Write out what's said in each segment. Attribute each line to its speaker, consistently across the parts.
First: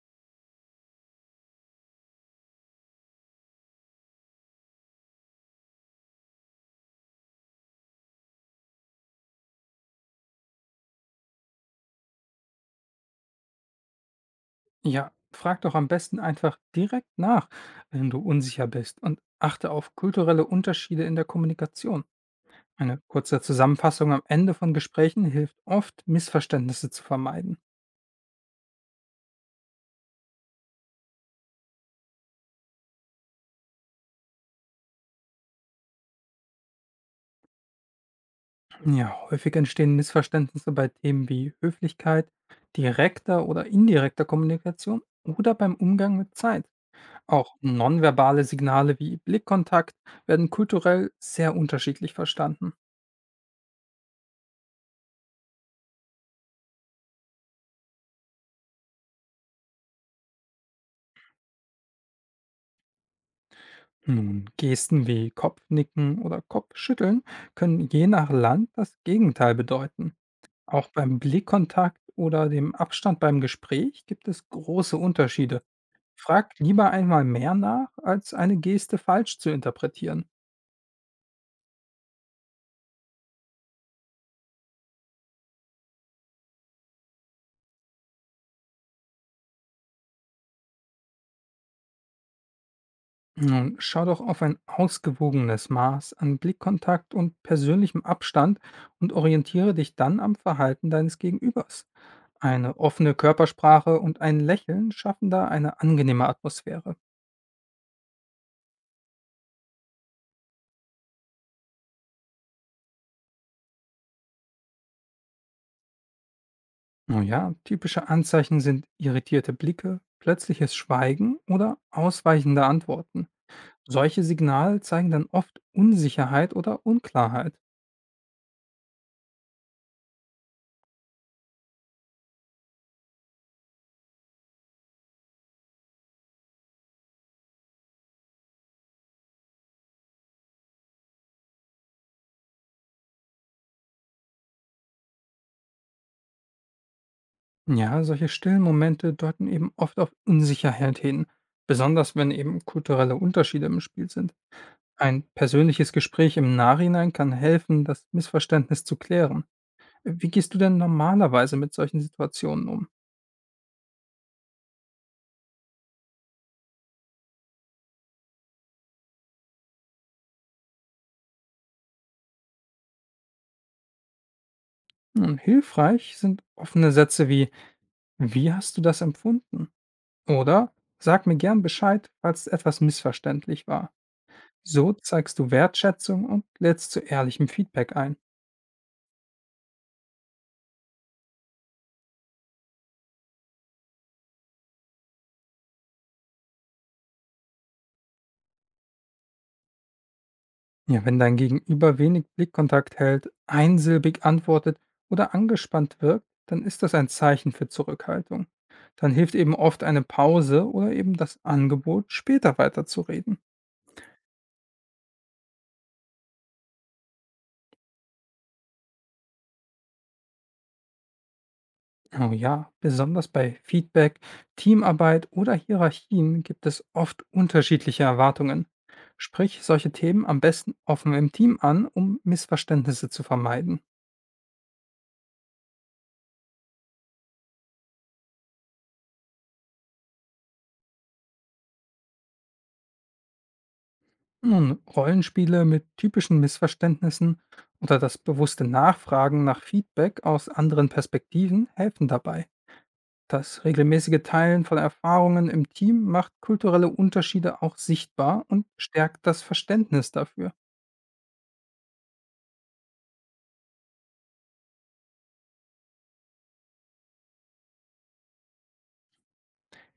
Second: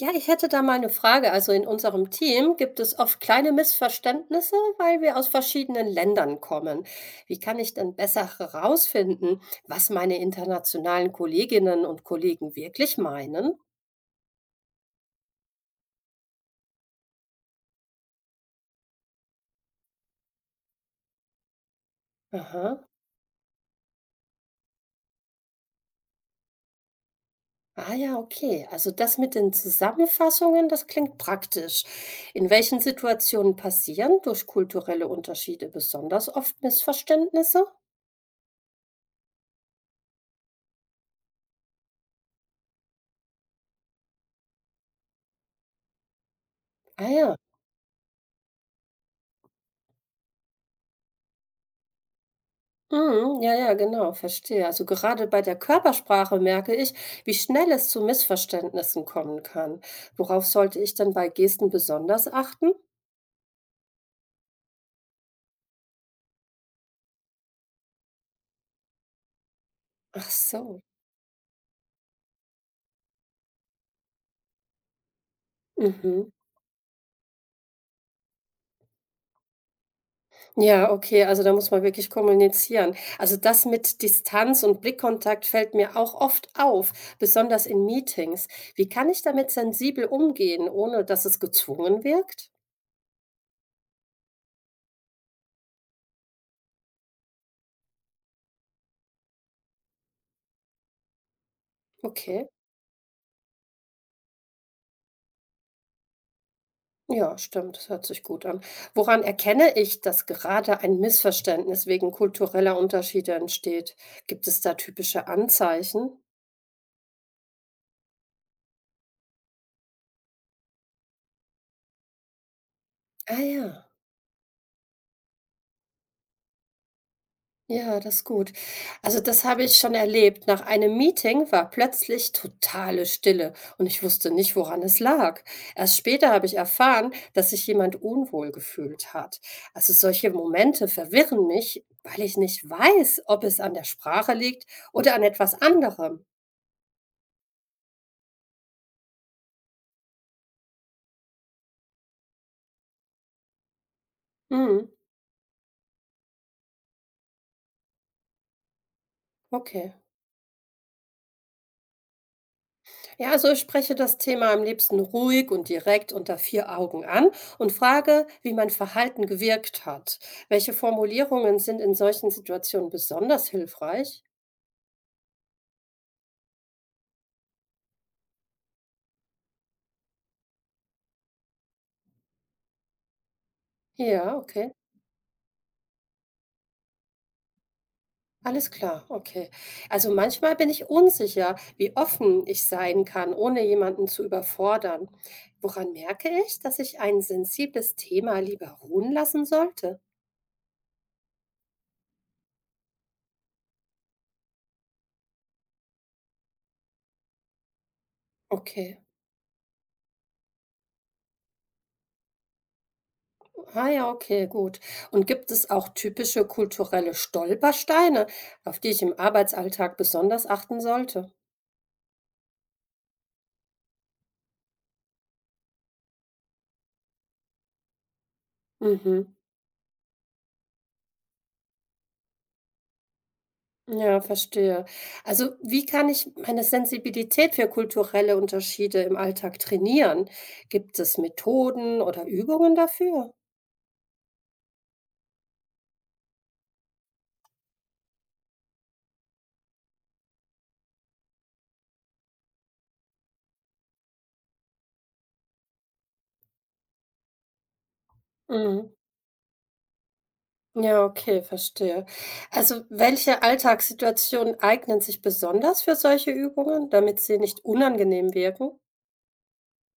Speaker 1: Ja, ich hätte da mal eine Frage. Also, in unserem Team gibt es oft kleine Missverständnisse, weil wir aus verschiedenen Ländern kommen. Wie kann ich denn besser herausfinden, was meine internationalen Kolleginnen und Kollegen wirklich meinen?
Speaker 2: Ja, frag doch am besten einfach direkt nach, wenn du unsicher bist und achte auf kulturelle Unterschiede in der Kommunikation.
Speaker 1: Aha.
Speaker 2: Eine kurze Zusammenfassung am Ende von Gesprächen hilft oft, Missverständnisse zu vermeiden.
Speaker 1: Ah ja, okay. Also, das mit den Zusammenfassungen, das klingt praktisch. In welchen Situationen passieren durch kulturelle Unterschiede besonders oft Missverständnisse?
Speaker 2: Ja, häufig entstehen Missverständnisse bei Themen wie Höflichkeit, direkter oder indirekter Kommunikation oder beim Umgang mit Zeit.
Speaker 1: Ah ja.
Speaker 2: Auch nonverbale Signale wie Blickkontakt werden kulturell sehr unterschiedlich verstanden.
Speaker 1: Mhm, ja, ja, genau, verstehe. Also gerade bei der Körpersprache merke ich, wie schnell es zu Missverständnissen kommen kann. Worauf sollte ich denn bei Gesten besonders achten?
Speaker 2: Nun, Gesten wie Kopfnicken oder Kopfschütteln können je nach Land das Gegenteil bedeuten.
Speaker 1: Ach so.
Speaker 2: Auch beim Blickkontakt oder dem Abstand beim Gespräch gibt es große Unterschiede.
Speaker 1: Mhm.
Speaker 2: Frag lieber einmal mehr nach, als eine Geste falsch zu interpretieren.
Speaker 1: Ja, okay, also da muss man wirklich kommunizieren. Also das mit Distanz und Blickkontakt fällt mir auch oft auf, besonders in Meetings. Wie kann ich damit sensibel umgehen, ohne dass es gezwungen wirkt?
Speaker 2: Nun, schau doch auf ein ausgewogenes Maß an Blickkontakt und persönlichem Abstand und orientiere dich dann am Verhalten deines Gegenübers.
Speaker 1: Okay.
Speaker 2: Eine offene Körpersprache und ein Lächeln schaffen da eine angenehme Atmosphäre.
Speaker 1: Ja, stimmt, das hört sich gut an. Woran erkenne ich, dass gerade ein Missverständnis wegen kultureller Unterschiede entsteht? Gibt es da typische Anzeichen?
Speaker 2: Oh ja, typische Anzeichen sind irritierte Blicke, plötzliches Schweigen oder ausweichende Antworten.
Speaker 1: Ah ja,
Speaker 2: Solche Signale zeigen dann oft Unsicherheit oder Unklarheit.
Speaker 1: ja, das ist gut. Also das habe ich schon erlebt. Nach einem Meeting war plötzlich totale Stille und ich wusste nicht, woran es lag. Erst später habe ich erfahren, dass sich jemand unwohl gefühlt hat. Also solche Momente verwirren mich, weil ich nicht weiß, ob es an der Sprache liegt oder an etwas anderem.
Speaker 2: Ja, solche stillen Momente deuten eben oft auf Unsicherheit hin, besonders wenn eben kulturelle Unterschiede im Spiel sind.
Speaker 1: Mhm.
Speaker 2: Ein persönliches Gespräch im Nachhinein kann helfen, das Missverständnis zu klären.
Speaker 1: Okay.
Speaker 2: Wie gehst du denn normalerweise mit solchen Situationen um?
Speaker 1: Ja, also ich spreche das Thema am liebsten ruhig und direkt unter vier Augen an und frage, wie mein Verhalten gewirkt hat. Welche Formulierungen sind in solchen Situationen besonders hilfreich?
Speaker 2: Nun, hilfreich sind offene Sätze wie, wie hast du das empfunden? Oder sag mir gern Bescheid, falls etwas missverständlich war.
Speaker 1: Ja, okay.
Speaker 2: So zeigst du Wertschätzung und lädst zu ehrlichem Feedback ein.
Speaker 1: Alles klar, okay. Also manchmal bin ich unsicher, wie offen ich sein kann, ohne jemanden zu überfordern. Woran merke ich, dass ich ein sensibles Thema lieber ruhen lassen sollte?
Speaker 2: Ja, wenn dein Gegenüber wenig Blickkontakt hält, einsilbig antwortet oder angespannt wirkt, dann ist das ein Zeichen für Zurückhaltung.
Speaker 1: Okay.
Speaker 2: Dann hilft eben oft eine Pause oder eben das Angebot, später weiterzureden.
Speaker 1: Ah ja, okay, gut. Und gibt es auch typische kulturelle Stolpersteine, auf die ich im Arbeitsalltag besonders achten sollte?
Speaker 2: Oh ja, besonders bei Feedback, Teamarbeit oder Hierarchien gibt es oft unterschiedliche Erwartungen.
Speaker 1: Mhm.
Speaker 2: Sprich solche Themen am besten offen im Team an, um Missverständnisse zu vermeiden.
Speaker 1: Ja, verstehe. Also, wie kann ich meine Sensibilität für kulturelle Unterschiede im Alltag trainieren? Gibt es Methoden oder Übungen dafür?
Speaker 2: Nun, Rollenspiele mit typischen Missverständnissen oder das bewusste Nachfragen nach Feedback aus anderen Perspektiven helfen dabei. Das regelmäßige Teilen von Erfahrungen im Team macht kulturelle Unterschiede auch sichtbar und
Speaker 1: Mhm.
Speaker 2: stärkt das Verständnis dafür.
Speaker 1: Ja, okay, verstehe. Also, welche Alltagssituationen eignen sich besonders für solche Übungen, damit sie nicht unangenehm wirken?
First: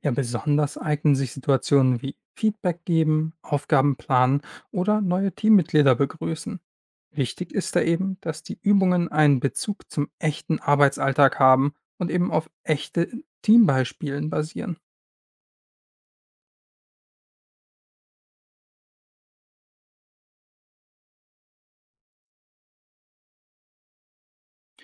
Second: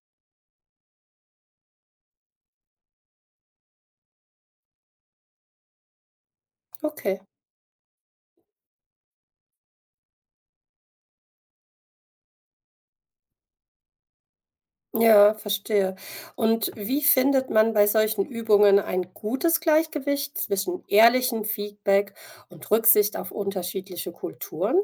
Speaker 2: Ja, besonders eignen sich Situationen wie Feedback geben, Aufgaben planen oder neue Teammitglieder begrüßen.
Speaker 1: Okay.
Speaker 2: Wichtig ist da eben, dass die Übungen einen Bezug zum echten Arbeitsalltag haben und eben auf echte Teambeispielen basieren.
Speaker 1: Ja, verstehe. Und wie findet man bei solchen Übungen ein gutes Gleichgewicht zwischen ehrlichem Feedback und Rücksicht auf unterschiedliche Kulturen?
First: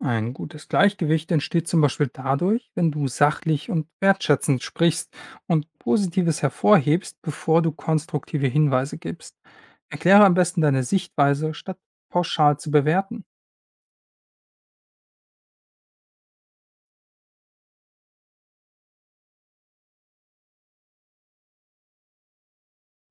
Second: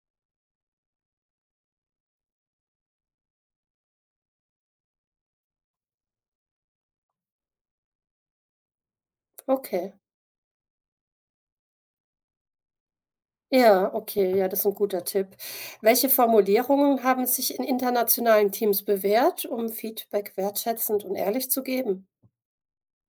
Speaker 2: Ein gutes Gleichgewicht entsteht zum Beispiel dadurch, wenn du sachlich und wertschätzend sprichst und Positives hervorhebst, bevor du konstruktive Hinweise gibst.
Speaker 1: Okay.
Speaker 2: Erkläre am besten deine Sichtweise, statt pauschal zu bewerten.
Speaker 1: Ja, okay, ja, das ist ein guter Tipp. Welche Formulierungen haben sich in internationalen Teams bewährt, um Feedback wertschätzend und ehrlich zu geben?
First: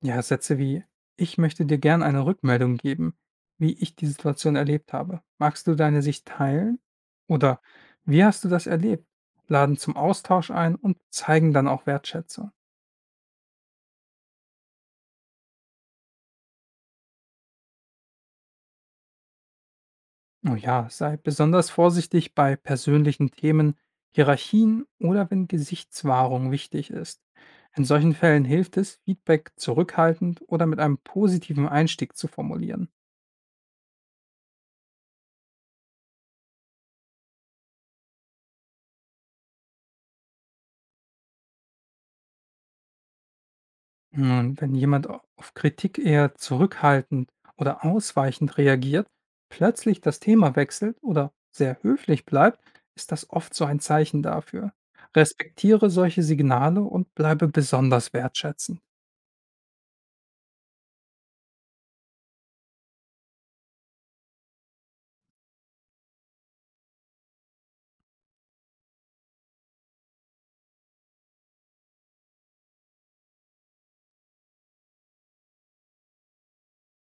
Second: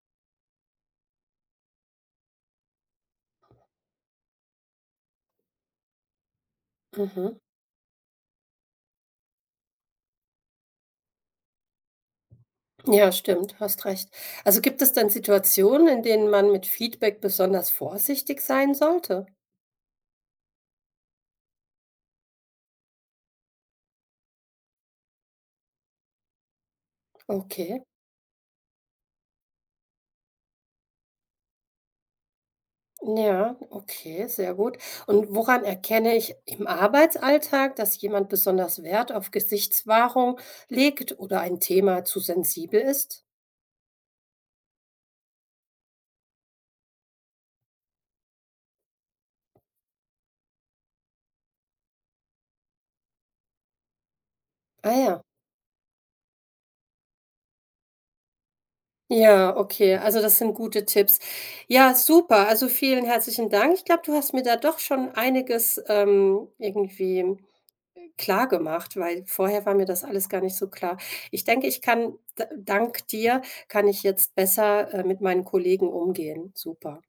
Speaker 2: Ja, Sätze wie „Ich möchte dir gern eine Rückmeldung geben, wie ich die Situation erlebt habe. Magst du deine Sicht teilen?“
Speaker 1: Mhm.
Speaker 2: Oder „Wie hast du das erlebt?“ laden zum Austausch ein und zeigen dann auch Wertschätzung.
Speaker 1: Ja, stimmt, hast recht. Also gibt es dann Situationen, in denen man mit Feedback besonders vorsichtig sein sollte?
Speaker 2: Oh ja, sei besonders vorsichtig bei persönlichen Themen, Hierarchien oder wenn Gesichtswahrung wichtig ist. In
Speaker 1: Okay.
Speaker 2: solchen Fällen hilft es, Feedback zurückhaltend oder mit einem positiven Einstieg zu formulieren.
Speaker 1: Ja, okay, sehr gut. Und woran erkenne ich im Arbeitsalltag, dass jemand besonders Wert auf Gesichtswahrung legt oder ein Thema zu sensibel ist?
Speaker 2: Nun, wenn jemand auf Kritik eher zurückhaltend oder ausweichend reagiert, plötzlich das Thema wechselt oder sehr höflich bleibt, ist das oft so ein Zeichen dafür.
Speaker 1: Ah ja.
Speaker 2: Respektiere solche Signale und bleibe besonders wertschätzend.
Speaker 1: Ja, okay. Also das sind gute Tipps. Ja, super. Also vielen herzlichen Dank. Ich glaube, du hast mir da doch schon einiges irgendwie klar gemacht, weil vorher war mir das alles gar nicht so klar. Ich denke, dank dir, kann ich jetzt besser mit meinen Kollegen umgehen. Super.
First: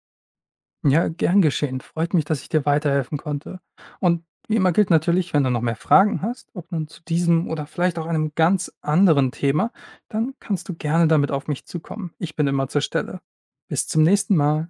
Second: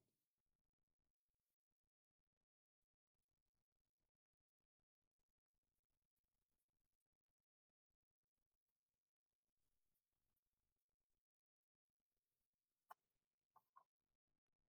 Speaker 2: Ja, gern geschehen. Freut mich, dass ich dir weiterhelfen konnte. Und wie immer gilt natürlich, wenn du noch mehr Fragen hast, ob nun zu diesem oder vielleicht auch einem ganz anderen Thema, dann kannst du gerne damit auf mich zukommen. Ich bin immer zur Stelle. Bis zum nächsten Mal.